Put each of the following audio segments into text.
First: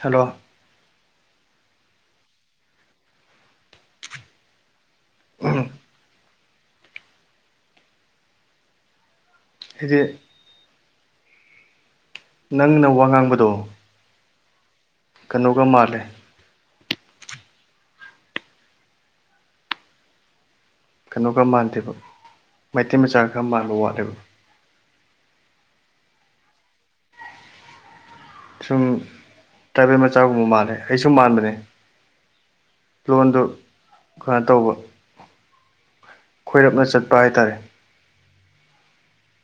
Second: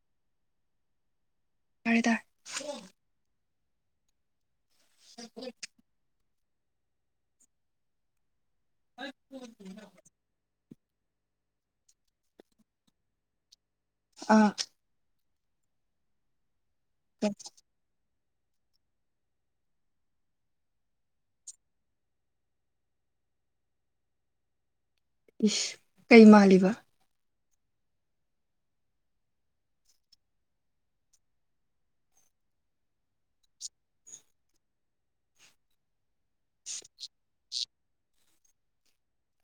hello ꯇꯥꯔꯦ ꯇꯥ [unintelligible] ꯑꯩꯗꯤ [unintelligible] ꯅꯪꯅ ꯋꯥ ꯉꯥꯡꯕꯗꯣ ꯑ ꯀꯩꯅꯣꯒ ꯃꯥꯜꯂꯦ [unintelligible] ꯀꯩꯅꯣꯒ ꯃꯥꯟꯗꯦꯕ ꯃꯩꯇꯩ ꯃꯆꯥ ꯈꯔ ꯃꯥꯟꯕ ꯋꯥꯠꯂꯦꯕ ꯏꯁ ꯀꯩ ꯃꯥꯜꯂꯤꯕ ꯁꯨꯝ ꯇ꯭ꯔꯥꯏꯕꯦꯜ ꯃꯆꯥꯒꯨꯝꯕ ꯃꯥꯜꯂꯦ ꯑꯩꯁꯨ ꯃꯥꯟꯕꯅꯦ ꯂꯣꯟꯗꯨ ꯀꯩꯅꯣ ꯇꯧꯕ ꯈꯣꯏꯔꯞꯅ ꯆꯠꯄ ꯍꯥꯏꯇꯥꯔꯦ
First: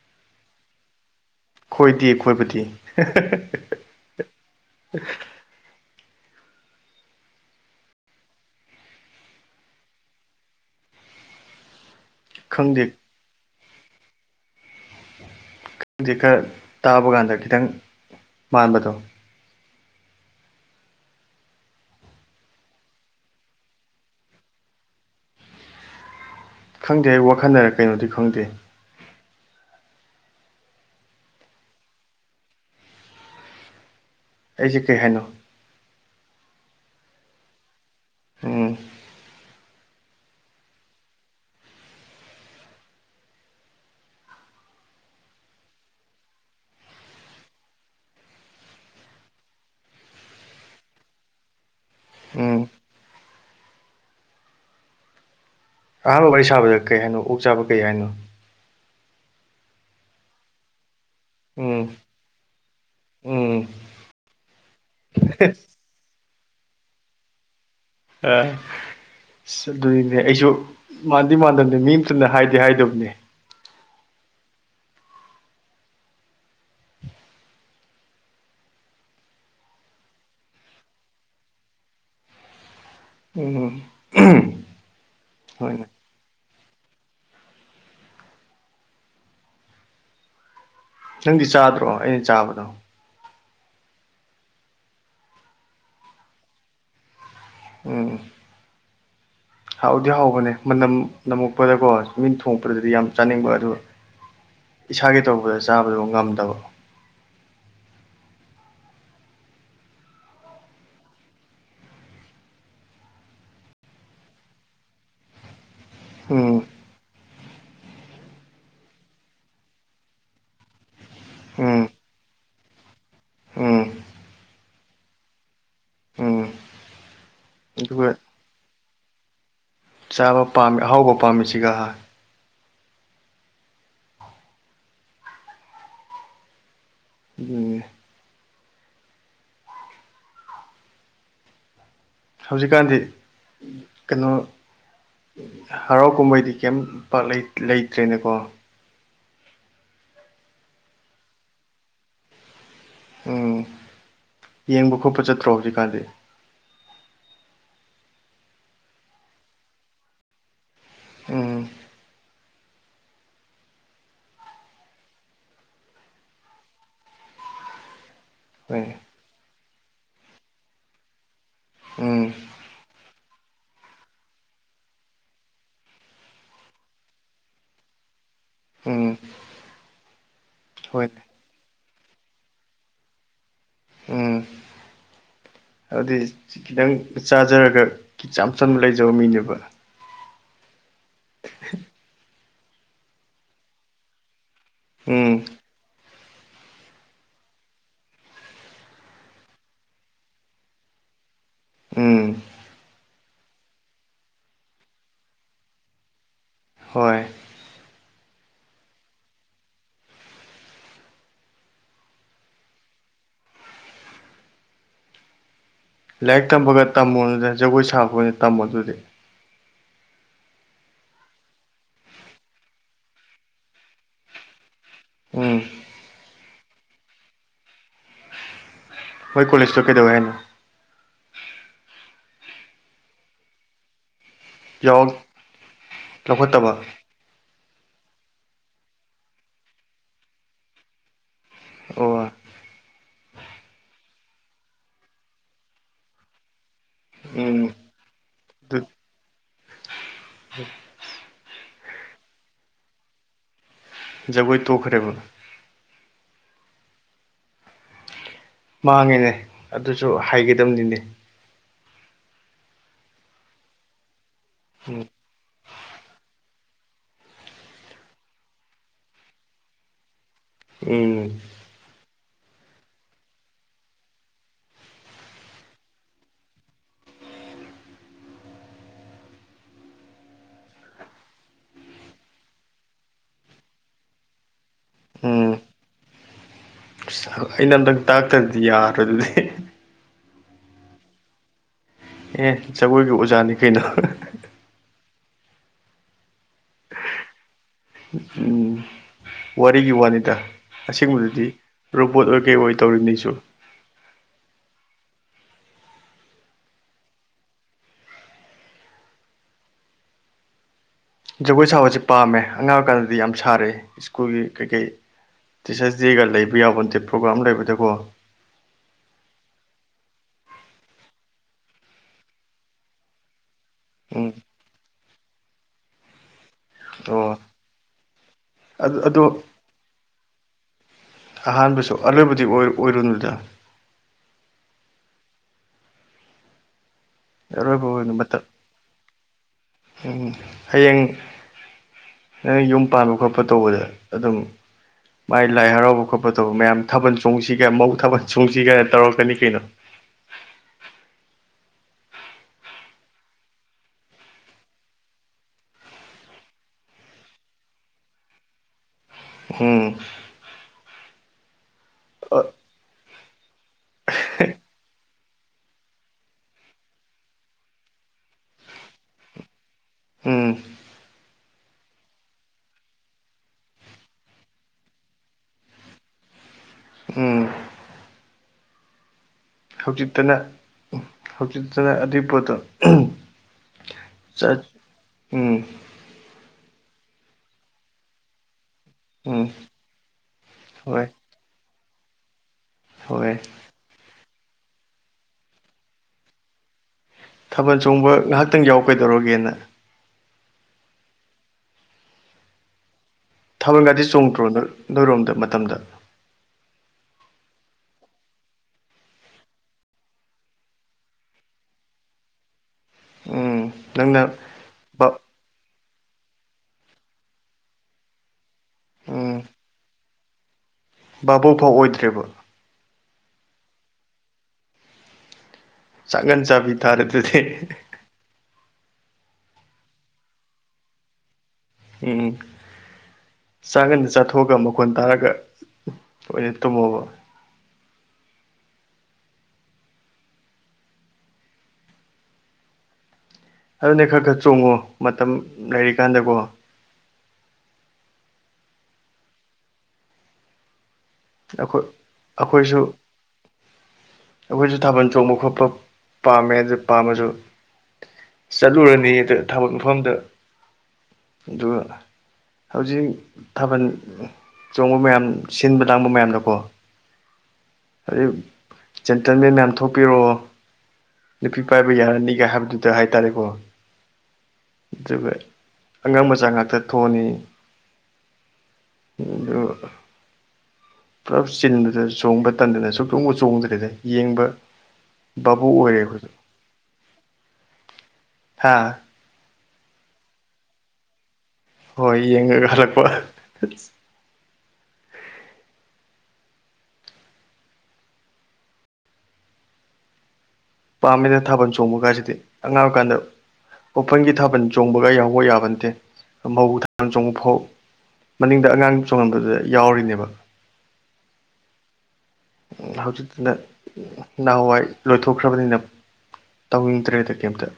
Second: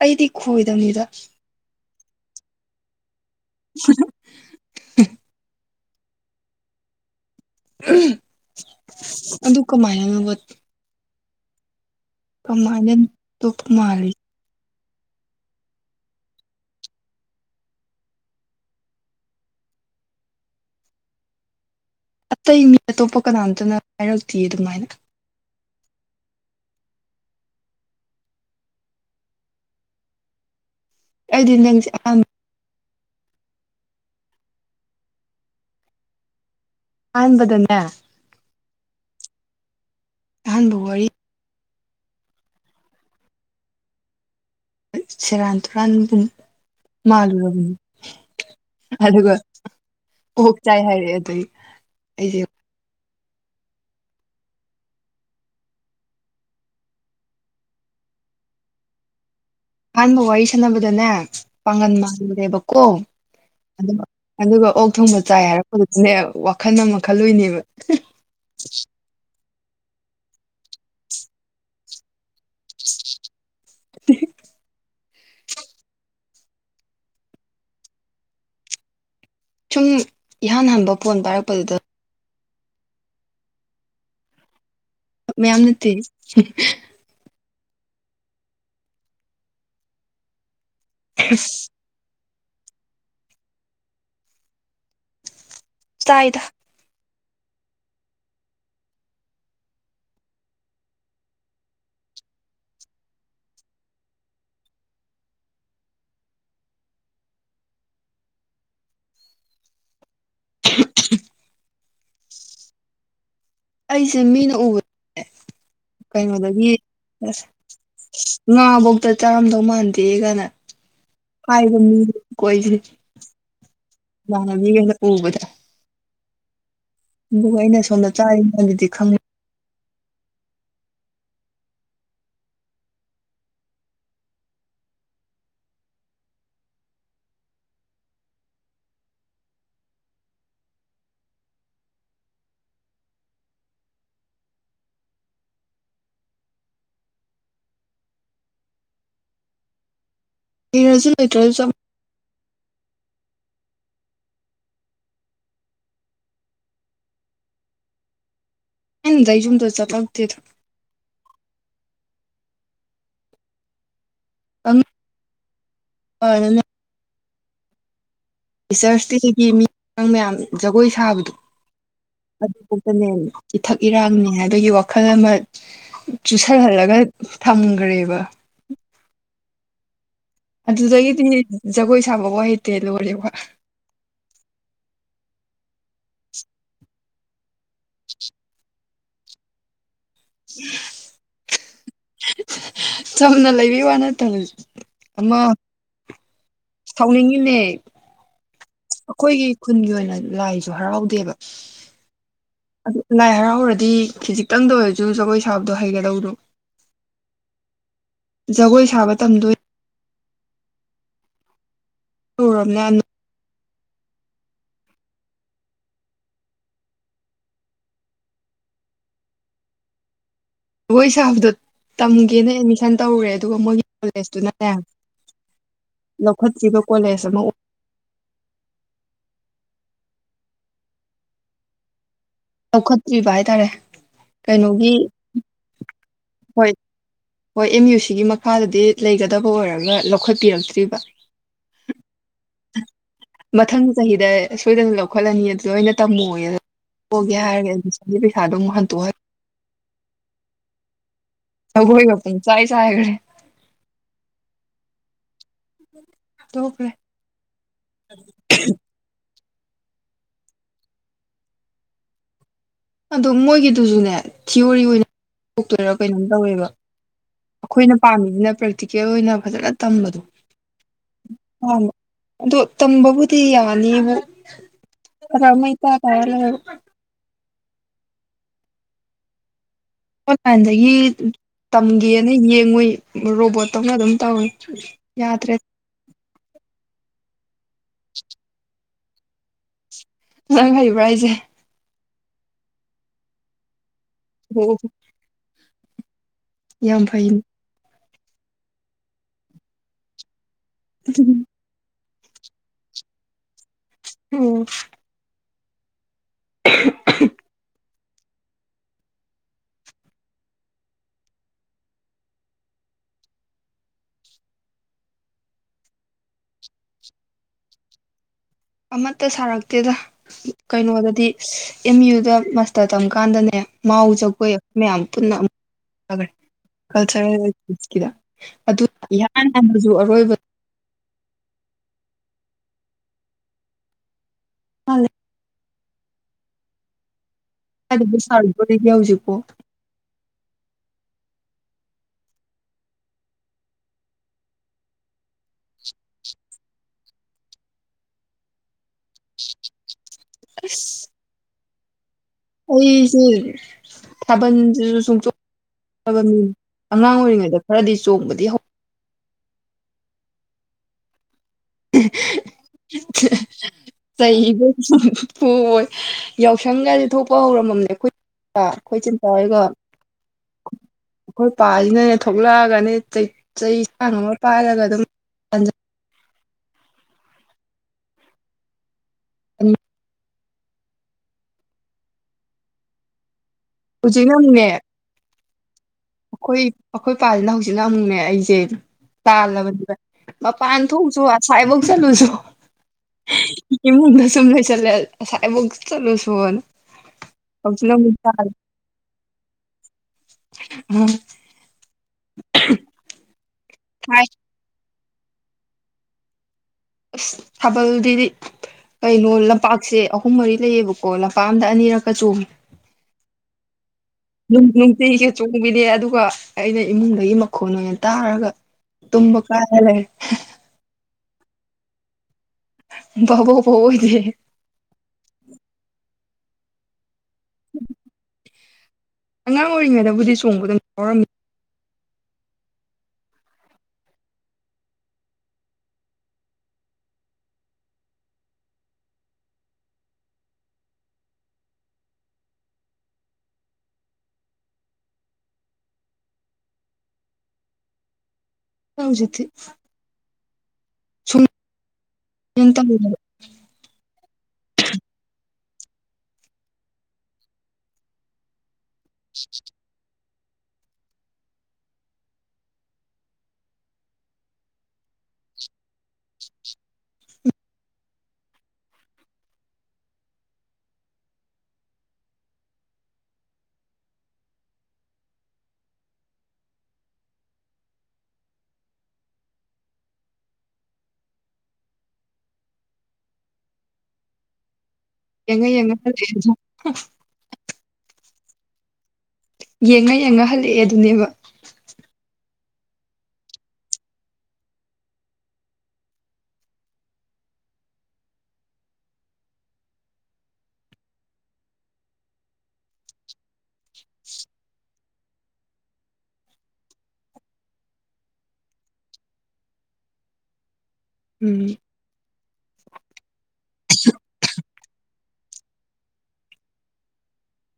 ꯑꯩꯗꯤ ꯈꯣꯏꯗꯝꯅꯤꯗ ꯈꯣꯏꯗꯦ ꯈꯣꯏꯕꯗꯤ [unintelligible] ꯑꯗꯨ ꯀꯃꯥꯏꯅꯅꯣꯕ ꯈꯪꯗꯦ ꯀꯃꯥꯏꯅ ꯇꯣꯞꯄ ꯃꯥꯜꯂꯤ ꯈꯪꯗꯦ ꯈꯔ ꯇꯥꯕ ꯀꯥꯟꯗ ꯈꯤꯇꯪ ꯃꯥꯟꯕꯗꯣ ꯑꯇꯩ ꯃꯤ ꯑꯇꯣꯞꯄ ꯀꯅꯥꯝꯇꯅ ꯍꯥꯏꯔꯛꯇꯦ ꯑꯗꯨꯃꯥꯏꯅ ꯈꯪꯗꯦ ꯑꯩ ꯋꯥꯈꯟꯅꯔ ꯀꯩꯅꯣꯗꯤ ꯈꯪꯗꯦ ꯑꯩꯗꯤ ꯅꯪꯁꯦ ꯑꯍꯥꯟ ꯑꯩꯖ‌ꯦ ꯀꯩ ꯍꯥꯏꯅꯣ ꯑꯍꯥꯟꯕꯗꯅꯦ ꯎꯝ ꯑꯍꯥꯟꯕ ꯋꯥꯔꯤ ꯁꯦꯔꯥꯟ ꯇꯨꯔꯥꯟꯕꯨꯡ ꯃꯥꯜꯂꯨꯔꯕꯅꯤ ꯑꯗꯨꯒ ꯑꯣꯛ ꯆꯥꯏ ꯍꯥꯏꯔꯦ ꯑꯗꯩ ꯑꯩꯖ‌ꯦ ꯎꯝ ꯑꯍꯥꯟꯕ ꯋꯥꯔꯤ ꯁꯥꯕꯗ ꯀꯩ ꯍꯥꯏꯅꯣ ꯑꯣꯛ ꯆꯥꯕ ꯀꯩ ꯍꯥꯏꯅꯣ ꯑꯍꯥꯟꯕ ꯋꯥꯔꯤ ꯁꯥꯟꯅꯕꯗꯅꯦ ꯎꯝ ꯄꯥꯡꯒꯟ ꯃꯜꯂꯨꯔ‌ꯦꯕꯀꯣ ꯎꯝ ꯑꯗꯨꯒ ꯑꯗꯨꯒ ꯑꯣꯛ ꯊꯣꯡꯕ ꯆꯥꯏ ꯍꯥꯏꯔꯛꯄꯗ ꯅꯦ ꯋꯥꯈꯜ ꯑꯃ ꯈꯜꯂꯨꯏꯅꯦꯕ ꯑꯥ ꯑꯁ ꯑꯗꯨꯅꯤꯅꯦ ꯑꯩꯖꯨ ꯃꯥꯟꯗꯤ ꯃꯥꯟꯗꯕꯅꯤ ꯃꯤ ꯑꯃꯇꯅ ꯍꯥꯏꯗꯤ ꯍꯥꯏꯗꯕꯅꯦ [unintelligible] ꯁꯨꯝ ꯏꯍꯥꯟ ꯍꯥꯟꯕ ꯐꯣꯟ ꯄꯥꯏꯔꯛꯄꯗꯨꯗ ꯎ ꯃꯌꯥꯝ ꯅꯠꯇꯦ ꯅꯪꯗꯤ ꯆꯥꯗ꯭ꯔꯣ ꯑꯩꯅ ꯆꯥꯕꯗꯣ ꯆꯥꯏꯗ ꯎꯝ ꯍꯥꯎꯗꯤ ꯍꯥꯎꯕꯅꯦ ꯃꯅꯝ ꯅꯝꯃꯛꯄꯗꯀꯣ ꯃꯤꯟ ꯊꯣꯡꯉꯛꯄꯗꯗꯤ ꯌꯥꯝ ꯆꯥꯅꯤꯡꯕ ꯑꯗꯨ ꯏꯁꯥꯒꯤ ꯇꯧꯕꯗ ꯆꯥꯕꯗ‌ꯣ ꯉꯝꯗꯕ [unintelligible] ꯑꯩꯁꯦ ꯃꯤꯅ ꯎꯕ ꯎꯝ ꯀꯩꯅꯣꯗꯒꯤ ꯑꯁ ꯉꯥ ꯕ‌ꯣꯛꯗ ꯆꯥꯔꯝꯗꯧ ꯃꯥꯟꯗꯦ ꯒꯅ ꯍꯥꯏꯕ ꯎꯝ ꯃꯤ ꯀꯣꯏꯖ‌ꯦ ꯎꯝ ꯏꯃꯥꯥꯟꯅꯕꯤꯒꯩꯅ ꯎꯕꯗ ꯎꯝ ꯑꯗꯨ ꯑꯩꯅ ꯑꯗꯨꯒ ꯁꯣꯝꯗ ꯆꯥꯔꯤꯉꯩꯗꯨꯗꯤ ꯈꯪꯉꯦ ꯆꯥꯕ ꯄꯥꯝꯃꯤ ꯑꯍꯥꯎꯕ ꯄꯥꯝꯃꯤꯁꯤꯒ ꯎꯝ ꯍꯧꯖꯤꯛꯀꯥꯟꯗꯤ ꯀꯩꯅꯣ ꯍꯔꯥꯎ ꯀꯨꯝꯍꯩꯗꯤ ꯀꯩꯝ ꯄꯥꯛ ꯂꯩ ꯂꯩꯇ꯭ꯔꯦꯅ‌ꯦꯀꯣ ꯑꯦꯔꯖꯨ ꯂꯩꯇ꯭ꯔꯁꯨ ꯆꯝ ꯎꯝ ꯌꯦꯡꯕ ꯈꯣꯠꯄ ꯆꯠꯇ꯭ꯔꯣ ꯍꯧꯖꯤꯛꯀꯥꯟꯗꯤ ꯈꯪꯗ‌ꯦ ꯌꯨꯝꯗ ꯆꯠꯄꯂꯛꯇ‌ꯦꯗꯥ ꯎꯝ ꯑ ꯑ ꯍꯣꯏ ꯇꯤꯆ꯭ꯔꯁꯇꯤꯒꯤ ꯃꯤꯥ ꯑꯉꯥꯡꯃꯌꯥꯝ ꯖꯒꯣꯏ ꯁꯥꯕꯗꯣ ꯎꯝ ꯑꯗꯨꯐꯧꯇꯅꯦ ꯏꯊꯛ ꯏꯔꯥꯡꯅꯦ ꯍꯥꯏꯕꯒꯤ ꯋꯥꯈꯜ ꯑꯃ ꯆꯨꯁꯜꯍꯜꯂꯒ ꯊꯝꯒ꯭ꯔꯦꯕ ꯎꯝ ꯍꯣꯏꯅꯦ ꯑꯗꯨꯗꯒꯤꯗꯤ ꯖꯒꯣꯏ ꯁꯥꯕꯕꯧ ꯍꯩꯇꯦ ꯂꯣꯏꯔꯦ ꯋꯥ ꯎꯝ ꯑꯗꯨꯗꯤ ꯈꯤꯇꯪ ꯆꯥꯖꯔꯒ ꯢꯆꯝ ꯆꯝꯅ ꯂꯩꯖꯕ ꯃꯤꯅꯦꯕ [unintelligible] [unintelligible] ꯆꯝꯅ ꯂꯩꯕꯤ ꯋꯥ ꯅꯠꯇꯕ ꯎꯝ ꯑꯃ ꯊꯧꯅꯤꯡꯉꯤꯃꯦ ꯑꯈꯣꯏꯒꯤ ꯈꯨꯟꯒꯤ ꯑꯣꯏꯅ ꯂꯥꯏꯁꯨ ꯍꯔꯥꯎꯗꯦꯕ ꯎꯝ ꯑꯗꯨ ꯂꯥꯏ ꯍꯔꯥꯎꯔꯗꯤ ꯈꯤꯖꯤꯛꯇꯪꯗ ꯑꯣꯏꯔꯖꯨ ꯖꯒꯣꯏ ꯁꯥꯕꯗꯣ ꯍꯩꯒꯗꯧꯗꯣ ꯍꯣꯏ ꯖꯒꯣꯏ ꯁꯥꯕ ꯇꯝꯗꯣꯏ ꯇꯧꯔꯝ ꯌꯥꯝꯅ ꯂꯥꯏꯔꯤꯛ ꯇꯝꯕꯒ ꯇꯝꯃꯣꯔꯅꯨꯗ ꯖꯒꯣꯏ ꯁꯥꯕ ꯑꯣꯢꯅ ꯇꯝꯃꯣ ꯑꯗꯨꯗꯤ ꯗꯒꯣꯏ ꯁꯥꯕꯗꯣ ꯇꯝꯒꯦꯅ ꯑꯦꯠꯃꯤꯁꯟ ꯇꯧꯔꯨꯔꯦ ꯑꯗꯨꯒ ꯃꯣꯏꯒꯤ ꯀꯣꯂꯦꯖꯇꯨꯅꯅꯦ ꯎꯝ ꯂꯧꯈꯠꯈꯤꯕ ꯀꯣꯂꯦꯁ ꯑꯃꯨꯛ ꯃꯣꯏ ꯀꯣꯂꯦꯖꯇꯣ ꯀꯩꯗꯧꯋꯦ ꯍꯥꯏꯅꯣ ꯂꯧꯈꯠꯇ꯭ꯔꯤꯕ ꯍꯥꯏꯇꯥꯔꯦ ꯀꯩꯅꯣꯒꯤ ꯌꯥꯎ ꯍꯣꯏ ꯂꯧꯈꯠꯇꯕ ꯍꯣꯏ ꯑꯦꯝ ꯌꯨ ꯁꯤꯒꯤ ꯃꯈꯥꯗꯗꯤ ꯂꯩꯒꯗꯕ ꯑꯣꯏꯔꯒ ꯂꯧꯈꯠꯄꯤꯔꯛꯇ꯭ꯔꯤꯕ ꯑꯣ ꯃꯊꯪ ꯆꯍꯤꯗ ꯑꯩ ꯁꯣꯏꯗꯅ ꯂꯧꯈꯠꯂꯅꯤ ꯑꯗꯨꯗ ꯑꯣꯢꯅ ꯇꯝꯃꯣꯌꯦ [unintelligible] ꯇꯣꯛꯑꯒꯦ ꯎꯝ ꯍꯥꯏꯔꯒ ꯑꯦꯗꯃꯤꯁꯟꯒꯤ ꯄꯩꯁꯥꯗꯣ ꯑꯃꯨꯛ ꯑꯗꯨ ꯍꯟꯇꯣꯛꯍꯜ [unintelligible] ꯁꯪꯒꯣꯢꯒ ꯄꯨꯡꯆꯥꯏ ꯆꯥꯢꯔꯦ ꯖꯒꯣꯏ ꯇꯣꯛꯈ꯭ꯔꯦꯕ ꯇꯣꯛꯈ꯭ꯔꯦ [unintelligible] ꯃꯥꯡꯉꯦꯅꯦ ꯑꯗꯨꯁꯨ ꯍꯥꯏꯒꯗꯝꯅꯤꯅꯦ ꯑꯗꯣ ꯃꯣꯏꯒꯤꯗꯨꯖꯨꯅꯦ ꯊꯤꯌꯣꯔꯤ ꯎꯝ ꯑꯣꯏꯅ ꯇꯣꯛꯇꯨꯢꯔꯥ ꯀꯩꯅꯣꯝ ꯇꯧꯋꯦꯕ ꯑꯈꯣꯏꯅ ꯄꯥꯝꯃꯤꯖꯤꯅ ꯄ꯭ꯔꯦꯛꯇꯤꯀꯦꯜ ꯑꯣꯏꯅ ꯐꯖꯅ ꯇꯝꯕꯗꯣ ꯎꯝ [unintelligible] ꯑꯗꯣ ꯇꯝꯕꯕꯨꯗꯤ ꯌꯥꯅꯤꯕꯨ [unintelligible] ꯑꯣꯟꯂꯥꯏꯟꯗꯒꯤ ꯇꯝꯒꯦꯅ ꯌꯦꯡꯉꯨꯏ ꯔꯣꯕꯣꯠꯇꯧꯅ ꯑꯗꯨꯝ ꯇꯧꯋꯤ ꯌꯥꯗ꯭ꯔꯦ ꯑꯁ ꯑꯩꯅ ꯑꯝꯇꯪ ꯇꯥꯛꯇ꯭ꯔꯗꯤ ꯌꯥꯔꯣꯏ ꯑꯗꯨꯗꯤ ꯅꯪ ꯍꯩꯕ꯭ꯔꯥ ꯍꯥꯢꯖꯦ ꯑꯦ ꯖꯒꯣꯏꯒꯤ ꯑꯣꯖꯥꯅꯤ ꯀꯩꯅꯣ [unintelligible] ꯌꯥꯝ ꯐꯩ ꯎꯝ ꯋꯥꯔꯤꯒꯤ ꯋꯥꯅꯤꯗ ꯑꯁꯦꯡꯕꯗꯗꯤ ꯔꯣꯕꯣꯠ ꯑꯣꯏ ꯀꯩ ꯑꯣꯏ ꯇꯧꯔꯤꯝꯅꯤ ꯑꯩꯁꯨ ꯎꯝ [unintelligible] ꯖꯒꯣꯏ ꯁꯥꯕꯁꯦ ꯄꯥꯝꯃꯦ ꯑꯉꯥꯡ ꯑꯣꯏꯀꯥꯟꯗꯗꯤ ꯌꯥꯝ ꯁꯥꯔꯛꯑꯦ ꯁ꯭ꯀꯨꯜꯒꯤ ꯀꯩꯀꯩ ꯇꯤꯆꯔꯁ ꯗꯦꯒ ꯂꯩꯕ ꯌꯥꯕ ꯅꯠꯇꯦ ꯄ꯭ꯔꯣꯒ꯭ꯔꯥꯝ ꯑꯝ ꯂꯩꯕꯗꯀꯣ ꯑꯃꯠꯇ ꯁꯥꯔꯛꯇꯦꯗ ꯀꯩꯅꯣꯗꯗꯤ ꯑꯦꯝ ꯌꯨꯗ ꯃꯥꯁꯇꯔ ꯇꯝꯀꯥꯟꯗꯅꯦ ꯃꯥꯎ ꯎꯝ ꯖꯒꯣꯏ ꯑꯩꯈꯣꯌ ꯃꯌꯥꯝ ꯄꯨꯟꯅ ꯑꯃꯨꯛ [unintelligible] ꯑꯣ ꯀꯜꯆꯔꯦꯜ ꯀꯤꯗ ꯑꯗꯨ ꯑꯗꯣ ꯏꯍꯥꯟ ꯍꯥꯟꯕꯁꯨ ꯑꯔꯣꯏꯕ ꯑꯍꯥꯟꯕꯁꯨ ꯑꯔꯣꯏꯕꯗꯤ ꯑꯣꯏ ꯑꯣꯏꯔꯨꯅꯨꯗ ꯑꯔꯣꯏꯕ ꯀꯥꯢꯗꯕꯨ ꯁꯥꯔꯨꯗꯣꯔꯤꯒꯦ ꯍꯧꯖꯤꯛꯄꯨ ꯎꯃ ꯍꯌꯦꯡ ꯅꯪ ꯌꯨꯝ ꯄꯥꯟꯕ ꯈꯣꯠꯄ ꯇꯧꯕꯗ ꯑꯗꯨꯝ ꯃꯥꯏ ꯂꯥꯏ ꯍꯔꯥꯎꯕ ꯈꯣꯠꯄ ꯇꯧꯕ ꯃꯌꯥꯝ ꯊꯥꯕꯜ ꯆꯣꯡꯁꯤꯒꯦ ꯃꯧ ꯊꯥꯕꯜ ꯆꯣꯡꯁꯤꯒꯦꯅ ꯇꯧꯔꯛꯀꯅꯤ ꯀꯩꯅꯣ ꯑꯁ ꯑꯩꯁꯦ ꯊꯥꯕꯜꯁꯤꯁꯨ ꯁꯨꯡꯆꯣꯡ [unintelligible] ꯑꯉꯥꯡ ꯑꯣꯏꯔꯤꯉꯩꯗ ꯈꯔꯗꯤ ꯆꯣꯡꯕꯗꯤ ꯍꯧ ꯍꯨꯡ [unintelligible] ꯆꯩꯕꯁꯨꯝ ꯄꯣꯏ ꯌꯥꯎꯁꯪꯒꯁꯦ ꯊꯣꯛꯄ ꯍꯧꯔꯝꯃꯥꯝꯅꯦ ꯑꯩꯈꯣꯏ ꯄ ꯑꯩꯈꯣꯏꯆꯤꯟ ꯄ ꯍꯣꯏꯒ ꯎꯝ ꯑꯩꯈꯣꯏ ꯄꯥꯁꯤꯅꯅꯦ ꯊꯣꯛꯂꯛꯑꯒꯅꯦ ꯆꯩ ꯆꯩꯁꯥꯡ ꯑꯃ ꯄꯥꯏꯔꯒ ꯑꯗꯨꯝ ꯇꯥꯟꯖꯟ ꯎꯝ [unintelligible] ꯍꯧꯖꯤꯛꯇꯅ ꯍꯧꯖꯤꯛꯇꯅ ꯑꯗꯨꯏ ꯄꯣꯠꯇꯣ ꯍꯧꯖꯤꯛꯅ ꯆꯠ ꯎꯝ ꯑꯈꯣꯏ ꯑꯩꯈꯣꯏ ꯄꯥꯁꯤꯅ ꯍꯧꯖꯤꯛꯅ ꯑꯃꯨꯛꯅꯦ ꯑꯩꯁꯦ ꯎꯝ ꯇꯥꯜꯂꯕꯅꯤꯕ ꯃꯄꯥꯟ ꯍꯣꯏ ꯊꯣꯛꯎꯆꯣ ꯑꯁꯥꯏꯐꯧ ꯆꯠꯂꯨꯁꯨ ꯍꯣꯏ ꯏꯃꯨꯡꯗ ꯁꯨꯝ ꯂꯩꯁꯜꯂꯦ ꯑꯁꯥꯢꯕꯧ ꯆꯠꯂꯨꯁꯣꯅ ꯊꯥꯕꯜ ꯆꯣꯡꯕ ꯉꯥꯍꯥꯛꯇꯪ ꯌꯥꯎ ꯀꯩꯗꯧꯔꯒꯦꯅ ꯎꯝ [unintelligible] ꯊꯥꯕꯜꯒꯗꯤ ꯍꯥꯏ ꯆꯣꯡꯗ꯭ꯔꯣ ꯅꯣꯢ ꯅꯣꯏꯔꯣꯝꯗ ꯃꯇꯝꯗ ꯑꯁ ꯊꯥꯕꯜꯗꯤꯗꯤ ꯀꯩꯅꯣ ꯂꯝꯄꯥꯛꯁꯦ ꯑꯍꯨꯝ ꯃꯔꯤ ꯂꯩꯌꯦꯕꯀꯣ ꯂꯝꯄꯥꯛ ꯑꯝꯗ ꯑꯅꯤꯔꯛꯀ ꯆꯣꯡꯉꯦ ꯎꯝ ꯅꯪꯅ ꯅꯨꯡ ꯕꯥ ꯅꯨꯡꯇꯤꯒꯤ ꯆꯣꯡꯕꯤꯅꯤ ꯑꯗꯨꯒ ꯑꯩꯅ ꯏꯃꯨꯡꯗꯒꯤ ꯃꯈꯣꯟ ꯑꯣꯏꯅ ꯇꯥꯔꯒ ꯇꯨꯝꯕ ꯎꯝ ꯀꯥꯢꯔ ꯂꯩ ꯕꯥꯕꯣꯛ ꯐꯥꯎ ꯑꯣꯏꯗ꯭ꯔꯦꯕ ꯕꯕꯣꯛ ꯐꯥꯎ ꯑꯣꯏꯗꯦ ꯆꯥꯛꯒꯟ ꯆꯥꯕꯤ ꯇꯥꯔꯦ ꯑꯗꯨꯗꯤ ꯑꯉꯥꯡ ꯑꯣꯏꯔꯤꯉꯩꯗꯕꯨꯗꯤ ꯆꯣꯡꯕ ꯑꯗꯨꯝ ꯌꯥꯥꯎꯔꯝꯃꯤ ꯎꯝ ꯎꯃ ꯆꯥꯛꯒꯟ ꯆꯥꯊꯣꯛꯑꯒ ꯃꯈꯣꯟ ꯇꯥꯔꯒ ꯑꯣꯢꯅ ꯇꯨꯝꯃꯕꯣ ꯑꯗꯨꯅꯦ ꯈꯔ ꯈꯔ ꯆꯣꯡꯉꯣ ꯃꯇꯝ ꯂꯩꯔꯤꯀꯥꯟꯗꯀꯣ ꯅꯪ ꯍꯧꯖꯤꯛꯇꯤ ꯁꯨꯝ ꯑꯩꯈꯣꯏ ꯑꯩꯈꯣꯏꯁꯨ ꯇꯧꯋꯦꯕ ꯑꯩꯈꯣꯏꯁꯨ ꯊꯥꯕꯜ ꯆꯣꯡꯕ ꯈꯣꯠꯄ ꯄꯥꯝꯃꯦ ꯑꯗꯨ ꯄꯥꯝꯃꯁꯨ ꯆꯠꯂꯨꯔꯅꯤ ꯑꯗꯨ ꯊꯕꯜ ꯃꯐꯝꯗ ꯑꯗꯨꯒ ꯍꯧꯖꯤꯛ ꯊꯥꯕꯜ ꯆꯣꯡꯕ ꯃꯌꯥꯝ ꯁꯤꯟꯕ ꯂꯥꯡꯕ ꯃꯌꯥꯝꯗꯀꯣ ꯑꯗꯩ ꯖꯦꯟꯇꯜꯃꯦꯟ ꯃꯌꯥꯝ ꯊꯣꯛꯄꯤꯔꯛꯑꯣ ꯅꯨꯄꯤ ꯄꯥꯏꯕ ꯌꯥꯔꯅꯤꯒ ꯍꯥꯏꯕꯗꯨꯗ ꯍꯥꯏꯇꯥꯔꯦꯀꯣ ꯑꯉꯥꯡ ꯃꯆꯥ ꯉꯥꯛꯇ ꯊꯣꯛꯑꯅꯤ ꯑꯗꯨ ꯄꯨꯂꯞ ꯆꯤꯟꯕꯗ ꯆꯣꯡꯕ ꯇꯟꯗꯅ ꯁꯨꯆꯣꯡꯕꯨ ꯆꯣꯡꯗ꯭ꯔꯦꯗ ꯌꯦꯡꯕ ꯕꯥꯕꯨ ꯌꯦꯡꯉ ꯌꯦꯡꯉ ꯑꯣꯏꯔꯦ ꯑꯩꯈꯣꯏꯁꯨ [unintelligible] ꯍ ꯍꯥꯥ ꯌꯦꯡꯉ ꯌꯦꯡꯉ ꯍꯜꯂꯛꯑꯦ ꯗꯨꯅꯦꯕ ꯍꯣꯏ ꯌꯦꯡꯉꯒ ꯍꯜꯂꯛꯄ ꯄꯥꯝꯃꯦꯗ ꯊꯥꯕꯜ ꯆꯣꯡꯕꯀꯥꯢꯁꯤꯗꯤ ꯑꯉꯥꯡ ꯑꯣꯏꯀꯥꯟꯗ ꯑꯣꯄꯟꯒꯤ ꯊꯥꯕꯜ ꯆꯣꯡꯕꯒ ꯌꯥꯎꯕ ꯌꯥꯕ ꯅꯠꯇꯦ ꯃꯧ ꯊꯥꯕꯜ ꯆꯣꯡꯕ ꯐꯥꯎ ꯃꯅꯤꯡꯗ ꯑꯉꯥꯡ ꯆꯣꯡꯍꯟꯕꯗ ꯌꯥꯎꯔꯤꯅꯦꯕ ꯎꯝ ꯍꯧꯖꯤꯛꯇꯅ ꯅꯍꯥꯟꯋꯥꯏ ꯂꯣꯏꯊꯣꯛꯈ꯭ꯔꯕꯅꯤꯅ ꯇꯧꯅꯤꯡꯗ꯭ꯔꯦꯗ ꯀꯩꯝꯇ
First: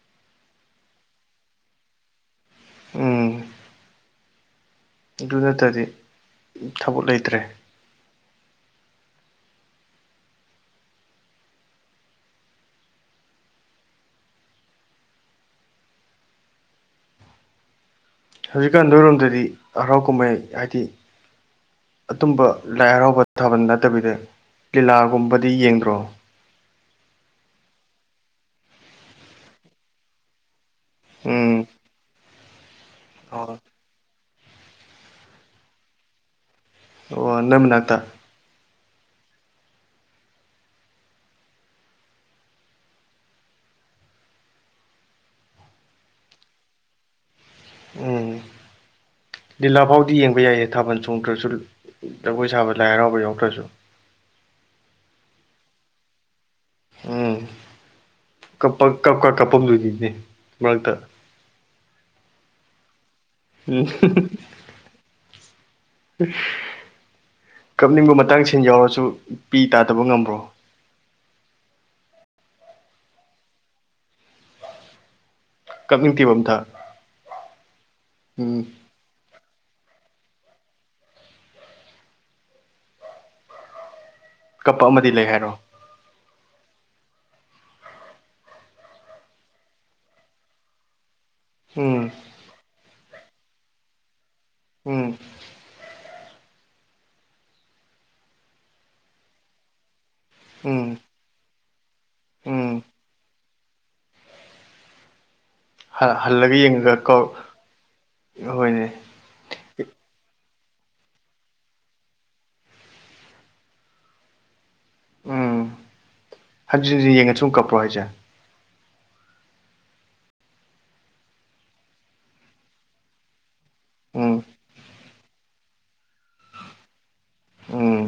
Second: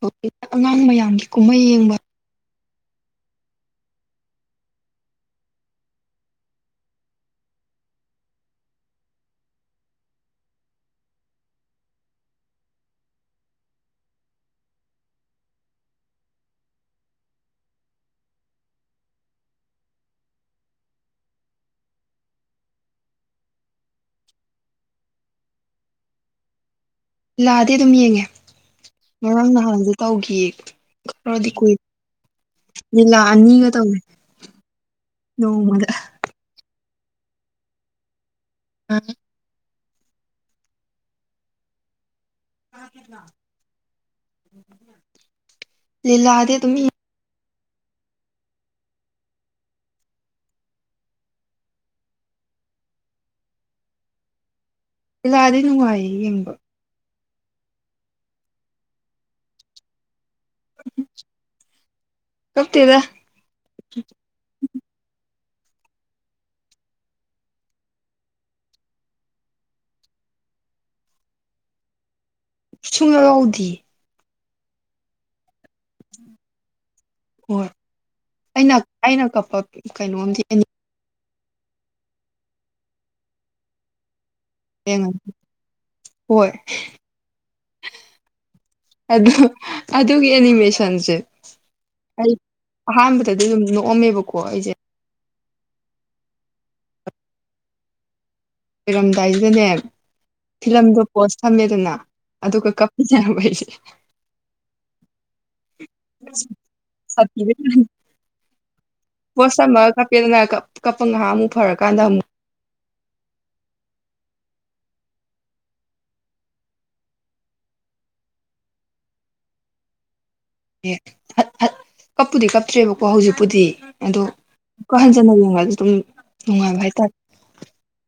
ꯍꯧꯖꯤꯛꯅ ꯑꯉꯥꯡ ꯃꯌꯥꯝꯒꯤ ꯀꯨꯝꯍꯩ ꯌꯦꯡꯕ ꯎꯝ ꯑꯗꯨ ꯅꯠꯇꯔꯗꯤ ꯊꯕꯛ ꯂꯩꯇ꯭ꯔꯦ ꯍꯧꯖꯤꯛꯀꯥꯟ ꯅꯣꯏꯔꯣꯝꯗꯗꯤ ꯍꯔꯥꯎ ꯀꯨꯝꯍꯩ ꯍꯥꯏꯗꯤ ꯑꯗꯨꯨꯝꯕ ꯂꯥꯏ ꯍꯔꯥꯎꯕ ꯊꯥꯕꯟ ꯅꯠꯇꯕꯤꯗ ꯂꯤꯂꯥꯒꯨꯝꯕꯗꯤ ꯌꯦꯡꯗ꯭ꯔꯣ ꯂꯥꯗꯤ ꯑꯗꯨꯝ ꯌꯦꯡꯉꯦ ꯉꯔꯥꯡ ꯅꯍꯥꯟꯁꯨ ꯇꯧꯈꯤꯌꯦ ꯈꯔꯗꯤ ꯎꯝ ꯀꯨꯏ ꯂꯤꯂꯥ ꯑꯣ ꯑꯅꯤꯒ ꯇꯧꯋꯦ ꯅꯣꯡꯃꯗ ꯑꯣ ꯅꯣꯢ ꯃꯅꯥꯛꯇ ꯃꯟꯅꯦ ꯂꯤꯂꯥꯗꯤ ꯗꯨꯝ ꯌꯦꯡ ꯎꯝ ꯂꯤꯂꯥ ꯐꯥꯎꯗꯤ ꯌꯦꯡꯕ ꯌꯥꯏꯌꯦ ꯊꯥꯕꯜ ꯆꯣꯡꯗ꯭ꯔꯁꯨ ꯖꯒꯣꯏ ꯁꯥꯕ ꯂꯥꯏ ꯍꯔꯥꯎꯕ ꯌꯥꯎꯗ꯭ꯔꯁꯨ ꯂꯤꯂꯥꯗꯤ ꯅꯨꯡꯉꯥꯏꯌꯦ ꯌꯦꯡꯕ ꯎꯝ ꯀꯞꯄ ꯀꯞꯀ ꯀꯞꯄꯝꯗꯣꯢꯅꯤꯅꯦ ꯃꯔꯛꯇ ꯀꯞꯇꯦꯗ ꯎꯝ [unintelligible] ꯀꯞꯅꯤꯡꯕ ꯃꯇꯥꯡ ꯁꯤꯟ ꯌꯥꯎꯔꯁꯨ ꯄꯤ ꯇꯥꯗꯕ ꯉꯝꯕ꯭ꯔꯣ ꯁꯨꯡ ꯌꯥꯎ ꯌꯥꯎꯗꯤꯌꯦ ꯀꯛꯅꯤꯡꯇꯦꯕ ꯑꯝꯇ ꯍꯣꯏ ꯎꯝ ꯑꯩꯅ ꯑꯩꯅ ꯀꯞꯄ ꯀꯩꯅꯣꯝꯗꯤ ꯀꯞꯄ ꯑꯃꯗꯤ ꯂꯩ ꯌꯦꯡꯉ ꯍꯥꯏꯔꯣ ꯍꯣꯏ ꯑꯗꯨ ꯑꯗꯨꯒꯤ ꯑꯦꯅꯤꯃꯦꯁꯟꯁꯦ ꯎꯝ ꯑꯩ ꯑꯍꯥꯟꯕꯗꯗꯤ ꯑꯗꯨꯝ ꯅꯣꯛꯑꯝꯃꯦꯕꯀꯣ ꯑꯩꯁꯦ ꯎꯝ ꯂꯣꯏꯔꯝꯗꯥꯏꯖꯤꯗꯅꯦ ꯎꯝ ꯐꯤꯂꯝꯗꯣ ꯄꯣꯁ ꯊꯝꯃꯦꯗꯅ ꯑꯗꯨꯒ ꯎꯝ ꯀꯞ ꯄꯤꯅꯦꯕꯩꯖꯦ ꯍꯜ ꯍꯜꯂꯒ ꯌꯦꯡꯉꯒ ꯀꯧ ꯍꯣꯏꯅꯦ ꯄꯣꯁ ꯊꯝꯃꯒ ꯀꯞꯄꯦꯗꯅ ꯀꯞ ꯀꯞꯄ ꯉꯍꯥꯛ ꯑꯃꯨꯛ ꯐꯔꯀꯥꯟꯗ ꯑꯃꯨꯛ ꯎꯝ ꯍꯟꯖꯤꯟ ꯍꯟꯖꯤꯟ ꯌꯦꯡꯉꯁꯨꯝ ꯀꯄ꯭ꯔꯣ ꯍꯥꯏꯁꯦ ꯑꯦ ꯀꯞꯄꯨꯗꯤ ꯀꯞꯇ꯭ꯔꯦꯕꯀꯣ ꯍꯧꯖꯤꯛꯄꯨꯗꯤ ꯑꯗꯣ ꯎꯝ ꯃꯨꯛꯀ ꯍꯟꯖꯟꯅ ꯌꯦꯡꯉꯁꯨ ꯑꯗꯨꯝ ꯅꯨꯡꯉꯥꯏꯕ ꯍꯥꯏꯇꯥꯔꯦ ꯎꯝ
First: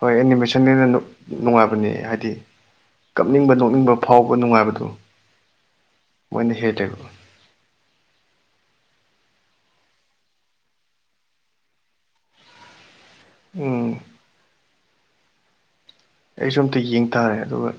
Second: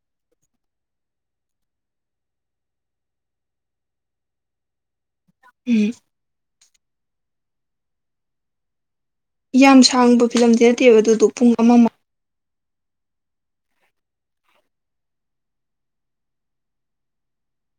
ꯍꯣꯏ ꯑꯦꯅꯤꯃꯦꯁꯟꯗꯨꯅ ꯅꯨꯡꯉꯥꯏꯕꯅꯦ ꯍꯥꯏꯗꯤ ꯀꯞꯅꯤꯡꯕ ꯅꯣꯛꯅꯤꯡꯕ ꯐꯥꯎꯕ ꯅꯨꯡꯉꯥꯏꯕꯗꯨ ꯎꯝ ꯃꯣꯏꯅ ꯍꯦꯜꯂꯦꯕ ꯌꯥꯝ ꯁꯥꯡꯕ ꯐꯤꯂꯝꯗꯤ ꯅꯠꯇꯦꯕ ꯑꯗꯨꯗꯣ ꯄꯨꯡ ꯑꯃ ꯃ ꯎꯝ ꯑꯩꯁꯨ ꯑꯝꯇ ꯌꯦꯡ ꯇꯥꯔꯦ ꯑꯗꯨꯒ